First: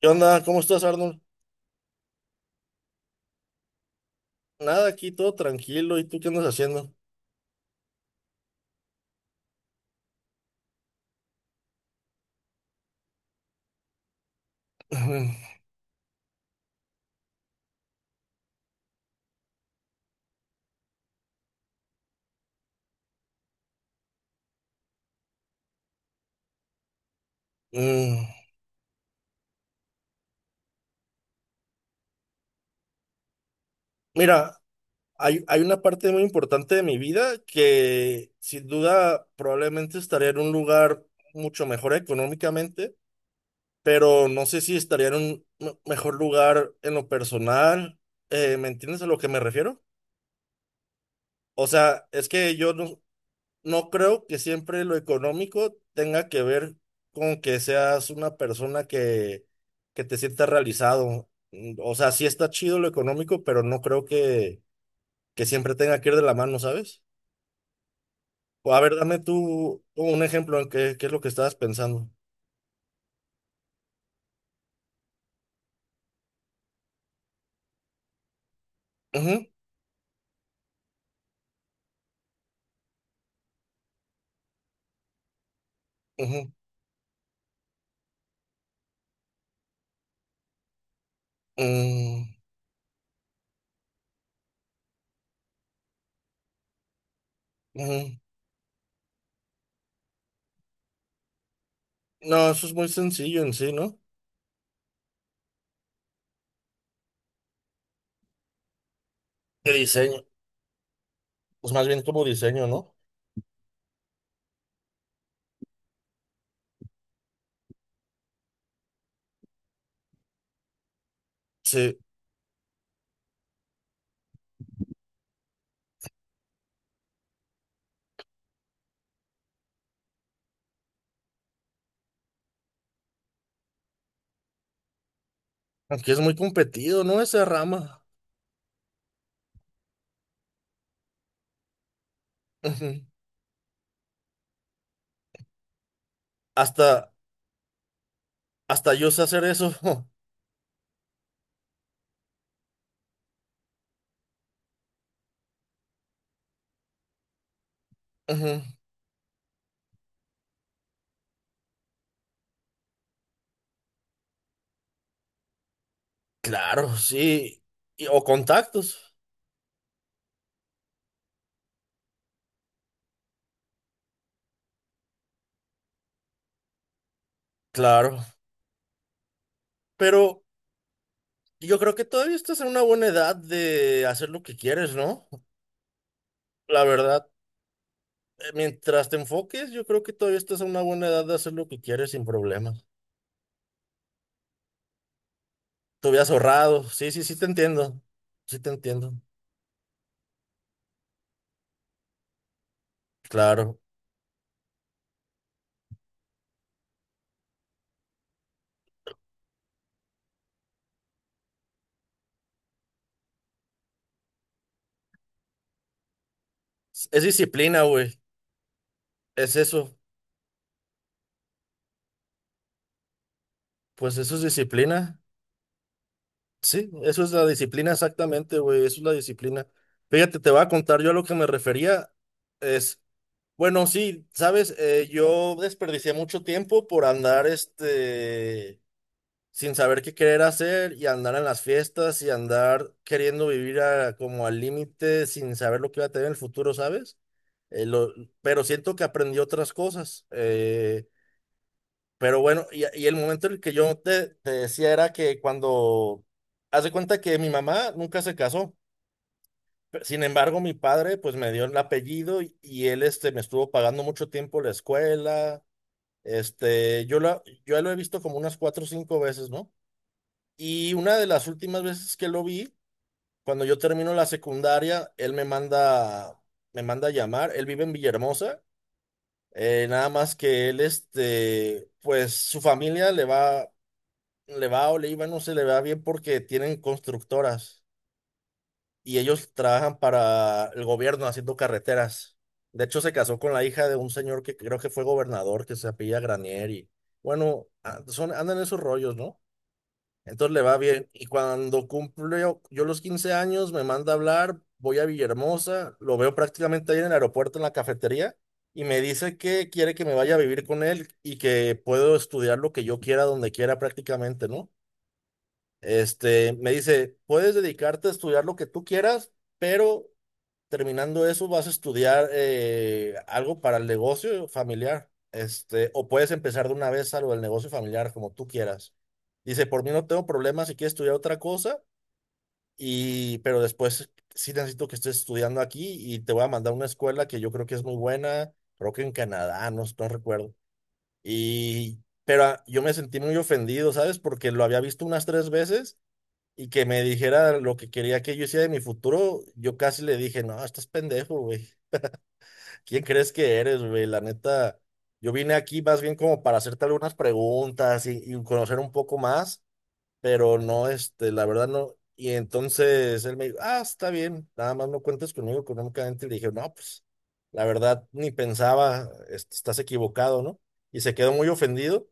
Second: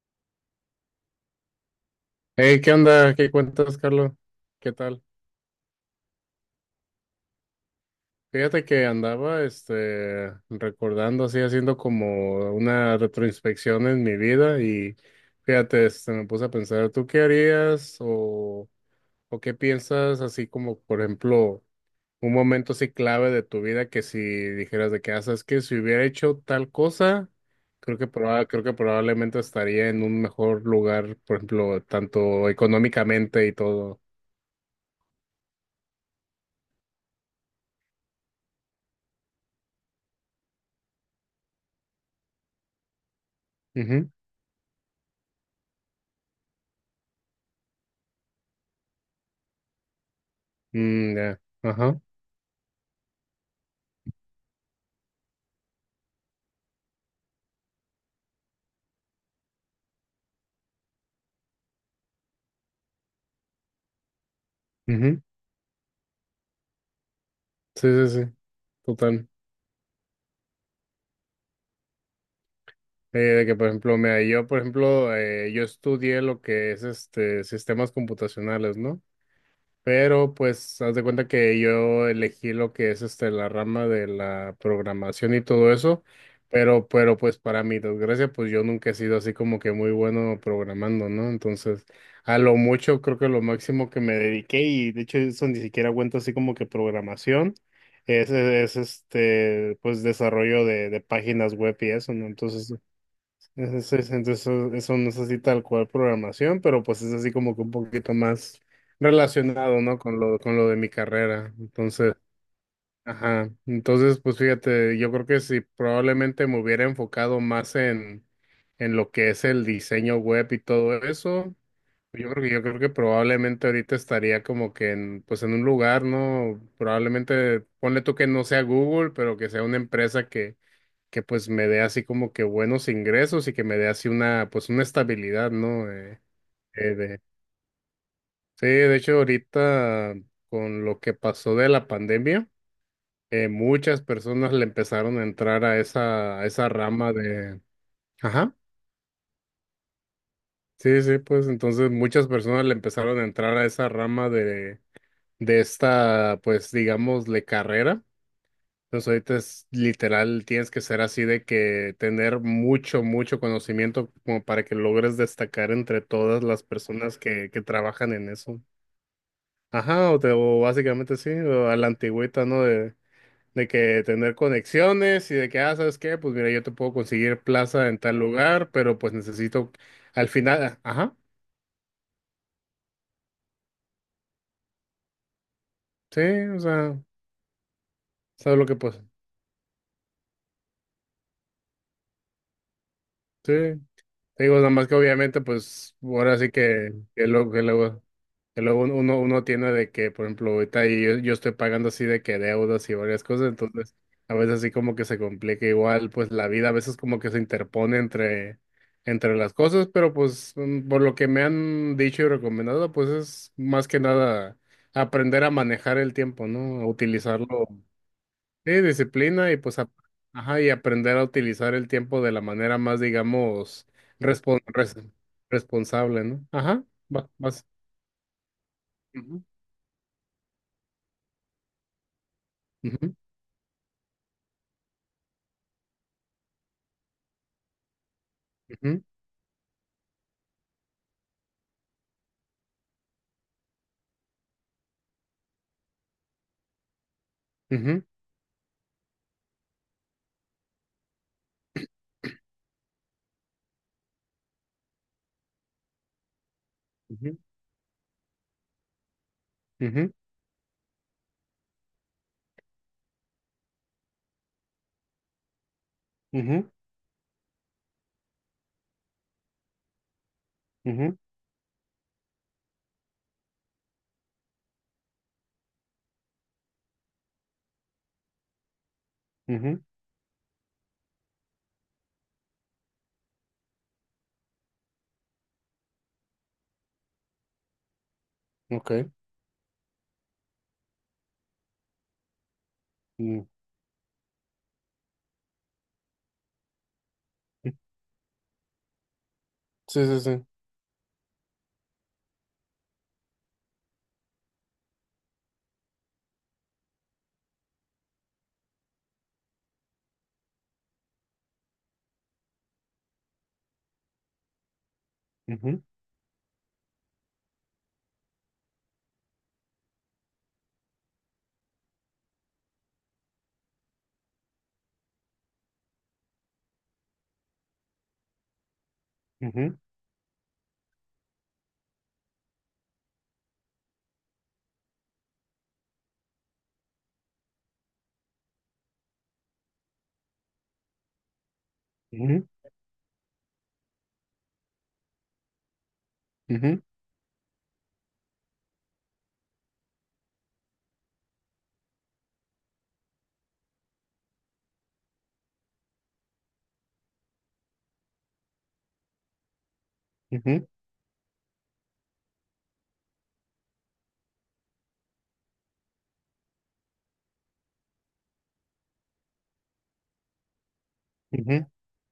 ¿Qué onda? ¿Cómo estás, Arnold? Hey, ¿qué onda? ¿Qué cuentas, Carlos? ¿Qué Nada, tal? aquí todo tranquilo. ¿Y tú qué andas haciendo? Fíjate que andaba, recordando así, haciendo como una retroinspección en mi vida y fíjate, me puse a pensar, ¿tú qué harías o qué piensas así como, por ejemplo, un momento así clave de tu vida que si dijeras de que haces que si hubiera hecho tal cosa, creo que Mm, creo que probablemente estaría en un mejor lugar, por ejemplo, tanto económicamente y todo. mira, hay una parte muy importante de mi vida que sin duda probablemente estaría en un lugar mucho mejor económicamente, pero no sé si estaría en un mejor lugar en lo personal. ¿Me entiendes a lo que me refiero? Mm, ya, O ajá. sea, es que yo no, no creo que siempre lo económico tenga que ver con que seas una persona que te sienta realizado. Mm, o sea, sí está chido lo económico, pero no creo Ujú. que siempre tenga que ir de la mano, ¿sabes? Sí, sí, sí. O a ver, dame Total. tú un ejemplo en qué es lo que estabas pensando. De que, por ejemplo, mira, yo, por ejemplo, yo estudié lo que es este sistemas computacionales, ¿no? Ujú, Pero pues haz de cuenta que yo elegí lo que es este la rama de la programación y todo eso, ujú, pero pues para mi desgracia pues yo nunca he sido así como que muy bueno programando, ¿no? Entonces, a mm, lo mucho creo que lo máximo que me dediqué y de hecho eso ni siquiera cuenta así como que programación ujú. Es este pues desarrollo de páginas web y eso, ¿no? No, eso es Entonces, muy sencillo en sí, ¿no? Entonces eso no es así tal cual programación, pero pues es así como que un poquito más De relacionado, ¿no? Con diseño, con lo de mi carrera. pues más bien Entonces, como diseño, ¿no? ajá. Entonces, pues fíjate, yo creo que si probablemente me hubiera enfocado más en lo que es el diseño web y todo eso, Sí, yo creo que probablemente ahorita estaría como que en, pues en un lugar, ¿no? Probablemente, ponle tú que no sea Google, pero que sea una empresa que pues me dé así como que buenos ingresos y que me dé así una, pues una estabilidad, ¿no? aunque es muy eh, competido, ¿no? de, Esa rama. sí, de hecho ahorita con lo que pasó de la pandemia, Ujú. Muchas personas le empezaron a entrar a a esa rama Hasta, de, ajá, Hasta yo sé hacer eso. sí, sí, pues entonces muchas personas le empezaron a entrar a esa rama de esta, pues digamos, de carrera. Ujú. Entonces ahorita es literal, tienes que ser así de que tener mucho, mucho conocimiento como para que logres destacar entre todas las Claro, personas sí. que Y- trabajan o en eso. contactos. Ajá, o básicamente sí, o a la antigüita, ¿no? De que tener conexiones y de que, ah, ¿sabes qué? Pues mira, yo te puedo conseguir plaza en tal Claro. lugar, pero pues necesito al Pero final, ajá, yo creo que todavía estás en una buena edad de hacer lo que quieres, ¿no? sí, o La sea, verdad, ¿sabes lo que pues? mientras te enfoques, yo creo que todavía estás en una buena edad de hacer lo que quieres sin problemas. Sí, te digo, nada más que obviamente pues Te hubieras ahora sí ahorrado. Sí, sí, que sí te luego, que entiendo. luego. Sí Que te luego uno, entiendo. uno tiene de que, por ejemplo, ahorita yo estoy pagando así de que deudas y varias cosas, Claro. entonces a veces así como que se complica igual, pues la vida a veces como que se interpone entre las cosas, pero pues por lo que me han dicho y recomendado, pues es más que nada aprender a manejar el tiempo, ¿no? A Es utilizarlo, disciplina, güey. sí, disciplina Es y pues, eso. ajá, y aprender a utilizar el tiempo de la manera más, digamos, Pues eso es respon- res- disciplina. responsable, ¿no? Ajá, Sí, eso va, es la vas. disciplina exactamente, güey, eso es la Ujú, disciplina. Fíjate, te voy a contar, yo a lo que me refería es, ujú. bueno, sí, sabes, yo desperdicié mucho tiempo por andar, Ujú, sin saber qué querer hacer y andar en las fiestas y andar queriendo vivir como al límite sin saber lo que iba a tener en el futuro, ¿sabes? Eh, ujú, lo- pero siento que aprendí otras cosas. Pero bueno, y el momento en el que te decía era que cuando hace cuenta que ujú, mi mamá nunca se casó. Ujú, Sin embargo, mi padre pues me dio el apellido y él me estuvo pagando mucho tiempo la escuela. ujú, Yo lo he visto como unas 4 o 5 veces, ¿no? Y una ujú, de las últimas veces que lo vi, cuando yo termino la secundaria, él me manda a llamar. Él vive en Villahermosa. ujú, Nada más que él, pues su familia le va. Le va o le iba, no, se le va bien porque tienen constructoras ok. y ellos trabajan para el gobierno haciendo carreteras. De hecho, se casó Mm, con la hija de un señor que creo que fue gobernador, que se apellida Granier y bueno, son, andan en esos rollos, ¿no? sí, sí, sí. Entonces le va bien. Y cuando cumple yo los 15 años, me manda a hablar, voy a Villahermosa, lo veo prácticamente ahí en el aeropuerto, en la cafetería, y me dice que quiere que me vaya a vivir con él y que puedo estudiar lo que yo quiera, donde quiera prácticamente, ¿no? Ujú, Me dice, puedes dedicarte a estudiar lo que tú quieras, pero terminando eso vas a estudiar algo para el negocio familiar. O puedes empezar de una vez algo del negocio familiar, como tú quieras. Dice, ujú, por mí no tengo problema si quieres estudiar otra cosa, pero después sí necesito que estés estudiando aquí y te voy a mandar a una escuela que yo creo que es muy buena, creo que en Canadá, no recuerdo. Y, pero ujú, ah, yo me sentí muy ofendido, ¿sabes? Porque lo había visto unas 3 veces y ujú, que me dijera lo que quería que yo hiciera de mi futuro, yo casi le dije, no, estás pendejo, güey. ¿Quién crees que eres, güey? La neta, yo vine aquí más bien como para hacerte algunas preguntas y conocer un poco más, pero ujú, no, la verdad no. Y entonces él me dijo, ah, está bien, nada más no cuentes conmigo económicamente. Y le dije, no, pues, la verdad ni pensaba, estás equivocado, ¿no? Y se quedó muy ujú. ofendido,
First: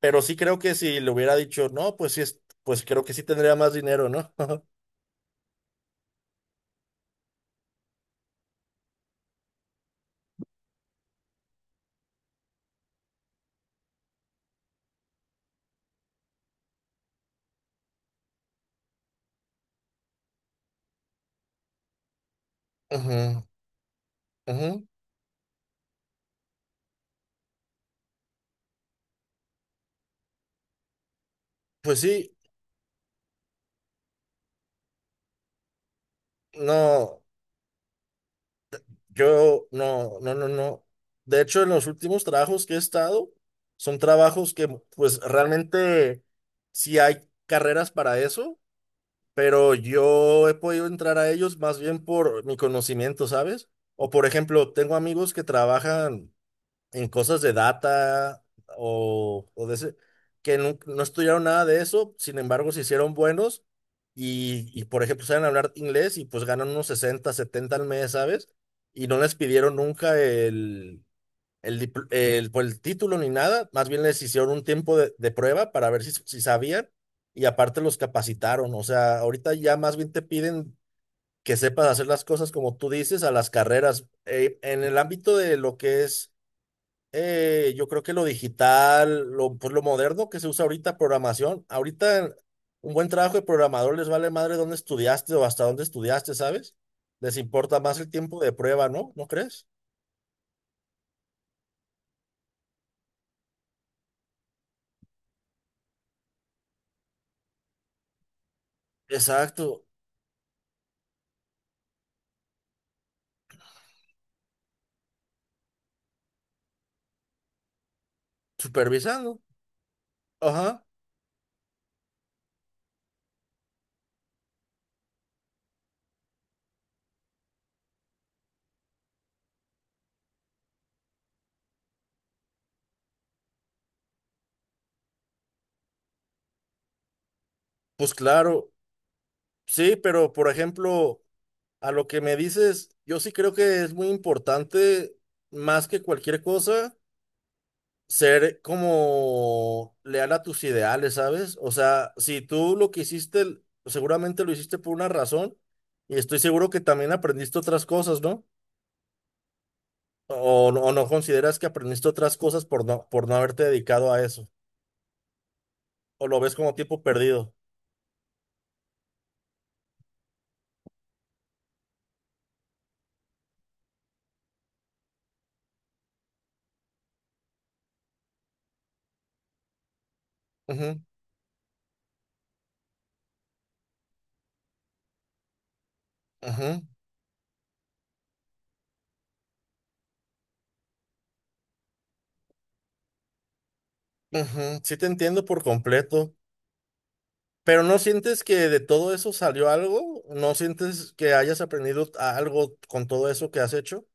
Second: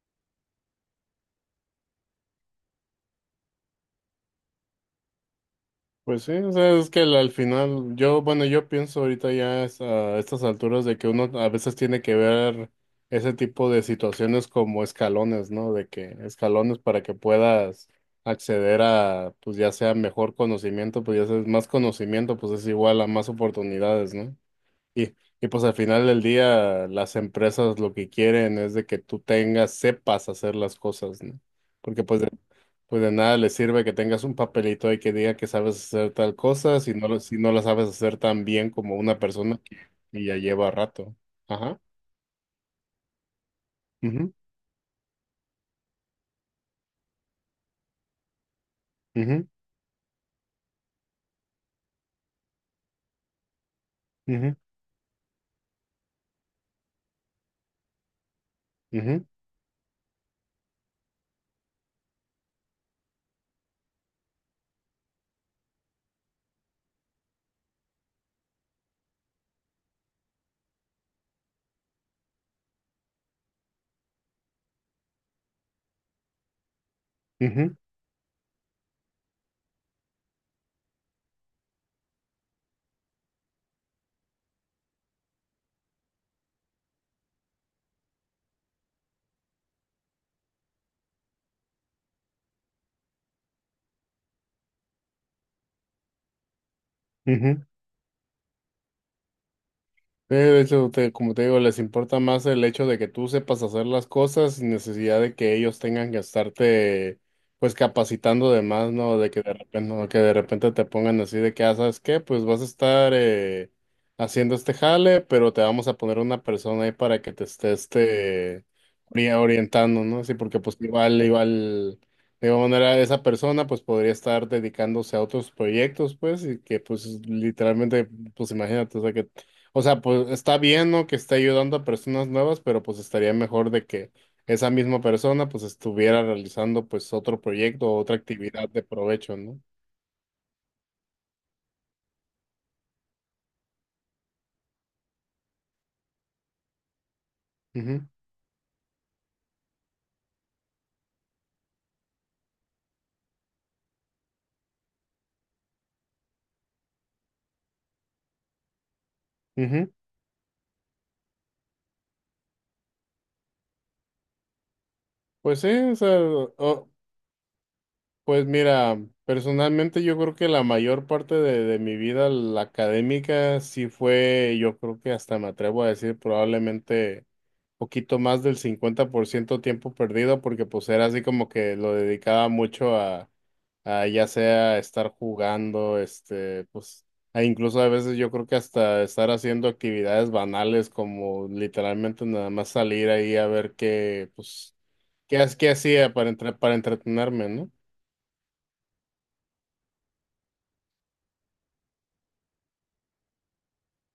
pero sí creo que si le hubiera dicho, no, pues sí, pues creo que sí tendría más dinero, ¿no? Pues sí, o sea, es que al final, yo, bueno, yo pienso ahorita ya es a estas alturas de que uno a veces tiene que ver ese tipo de situaciones como escalones, ¿no? De que escalones para que puedas acceder a, pues ya sea mejor conocimiento, pues ya sea más conocimiento, pues es igual a más Ajá, oportunidades, ¿no? ajá. Y, y pues al final del día las empresas lo que quieren es de que tú tengas, sepas hacer las cosas, ¿no? Pues Porque sí, pues de nada les sirve que tengas un papelito ahí que diga que sabes hacer tal cosa si no, no, si no la sabes hacer tan bien como una persona yo no, que no, ya no, lleva no. rato. De hecho, en Ajá. los últimos trabajos que he estado, son Ujú, trabajos pues realmente sí hay carreras para eso, ujú, pero yo he podido entrar a ellos más bien por mi conocimiento, ¿sabes? O por ujú, ejemplo, tengo amigos que trabajan en cosas de data ujú, o de ese, que estudiaron nada de eso, sin embargo se hicieron buenos por ejemplo saben hablar inglés y pues ganan unos 60 70 al mes, ¿sabes? Y no les pidieron nunca el, pues, el título ni nada, más bien les hicieron un tiempo de prueba para ver si, si sabían y ujú, aparte los capacitaron, o sea, ahorita ya más bien te piden... que sepas hacer las cosas como tú dices a las carreras. En el ámbito de lo que es yo creo que lo digital, pues lo moderno que se usa ahorita, programación, ahorita un buen trabajo de programador les vale madre dónde estudiaste o hasta dónde estudiaste, ¿sabes? Les ujú. importa más el tiempo de prueba, ¿no? ¿No crees? Como te digo, les importa más el hecho de que tú sepas hacer las cosas sin necesidad de que ellos tengan que estarte, pues, capacitando de más, ¿no? De que de repente, Exacto, no, que de repente te pongan así de que, ah, ¿sabes qué? Pues vas a estar haciendo este jale, pero te vamos a poner una persona ahí para que te esté, supervisando. orientando, ¿no? Sí, porque pues Ajá, igual, igual, de igual manera, esa persona, pues, podría estar dedicándose a otros proyectos, pues, y que, pues, literalmente, pues, imagínate, o sea, pues está bien, ¿no? Que esté ayudando a personas nuevas, pero pues estaría mejor de que esa misma persona pues estuviera realizando pues otro proyecto o pues otra actividad claro, de provecho, ¿no? sí, pero por ejemplo, a lo que me dices, yo sí creo que es muy importante, más que cualquier cosa. Ujú, Ser como leal a tus ideales, ¿sabes? O sea, si tú lo que hiciste, seguramente lo hiciste por una razón y estoy seguro que también aprendiste otras cosas, ¿no? ujú. O no consideras que aprendiste otras cosas por por no haberte dedicado a eso, Pues sí, o sea, o lo ves como o- tiempo perdido. Pues mira, personalmente yo creo que la mayor parte de mi vida, la académica, sí fue, yo creo que hasta me atrevo a decir probablemente poquito más del 50% tiempo perdido, porque pues Ujú, era así como que lo dedicaba mucho a ya sea estar jugando, ujú, pues, e incluso a veces yo creo que hasta estar haciendo actividades banales como literalmente nada más salir ahí a ver qué, pues, ujú. Sí te entiendo por qué hacía completo, para entretenerme, ¿no? pero ¿no sientes que de todo eso salió algo? ¿No sientes que hayas aprendido algo con todo eso que has hecho?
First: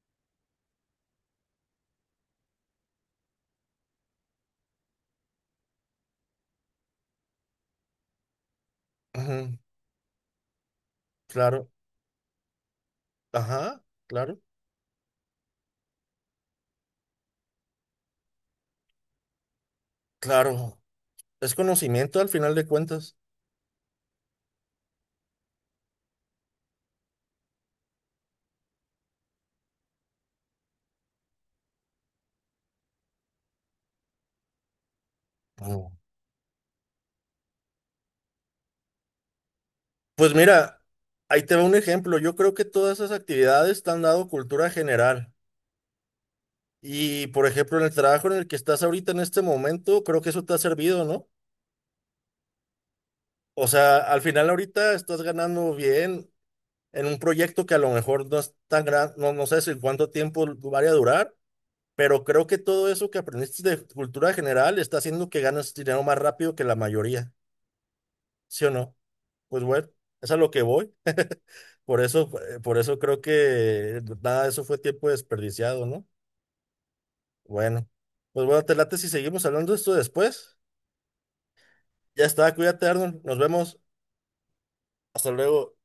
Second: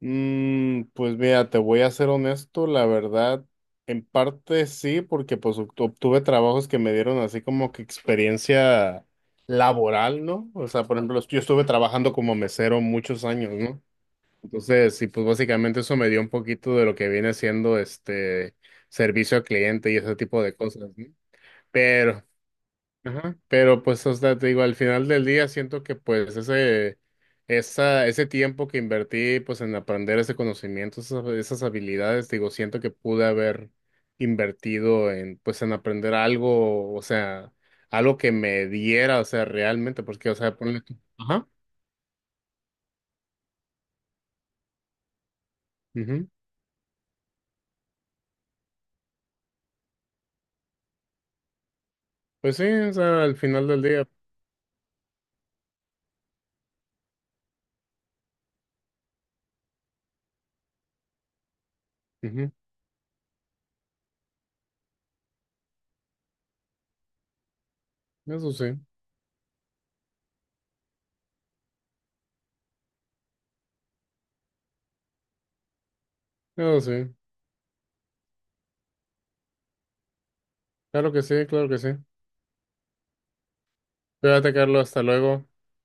Mm, pues mira, te voy a ser honesto, la verdad, en parte sí, porque pues obtuve trabajos que me dieron así como que experiencia Ujú, laboral, ¿no? O sea, por ejemplo, yo estuve claro, trabajando como mesero muchos años, ¿no? ajá, claro. Entonces, sí, pues básicamente eso me dio un poquito de lo que viene siendo este servicio al cliente y ese tipo de Claro, cosas, ¿no? es conocimiento Pero, al final de cuentas. ajá, pero pues, o sea, te digo, al final del día siento que pues ese tiempo que invertí pues en aprender ese conocimiento, esas habilidades, digo, siento que pude haber invertido en pues en Mm. aprender algo, o sea, algo que me diera, o sea, realmente, porque, Pues o sea, ponle mira, tú- ahí Ajá. te va un ejemplo. Yo creo que todas esas actividades te han dado cultura general. Ujú, Y por ejemplo, en el trabajo en el que estás ahorita en este momento, creo que eso te ha servido, ¿no? pues sí, o sea, al final O del sea, día, al final ahorita estás ganando bien en un proyecto que a lo mejor no es tan grande, no sé si cuánto tiempo vaya a durar, pero creo ujú, que todo eso que aprendiste de cultura general está haciendo que ganes dinero más rápido que la mayoría, eso ¿sí o sí, no? Pues bueno, es a lo que voy. Por eso creo que nada de eso fue tiempo desperdiciado, ¿no? eso sí, Bueno, pues bueno, te late si seguimos hablando de esto después. claro que sí, claro que sí. Ya está, cuídate, Arnold. Nos vemos. Cuídate, Carlos, hasta Hasta luego. luego.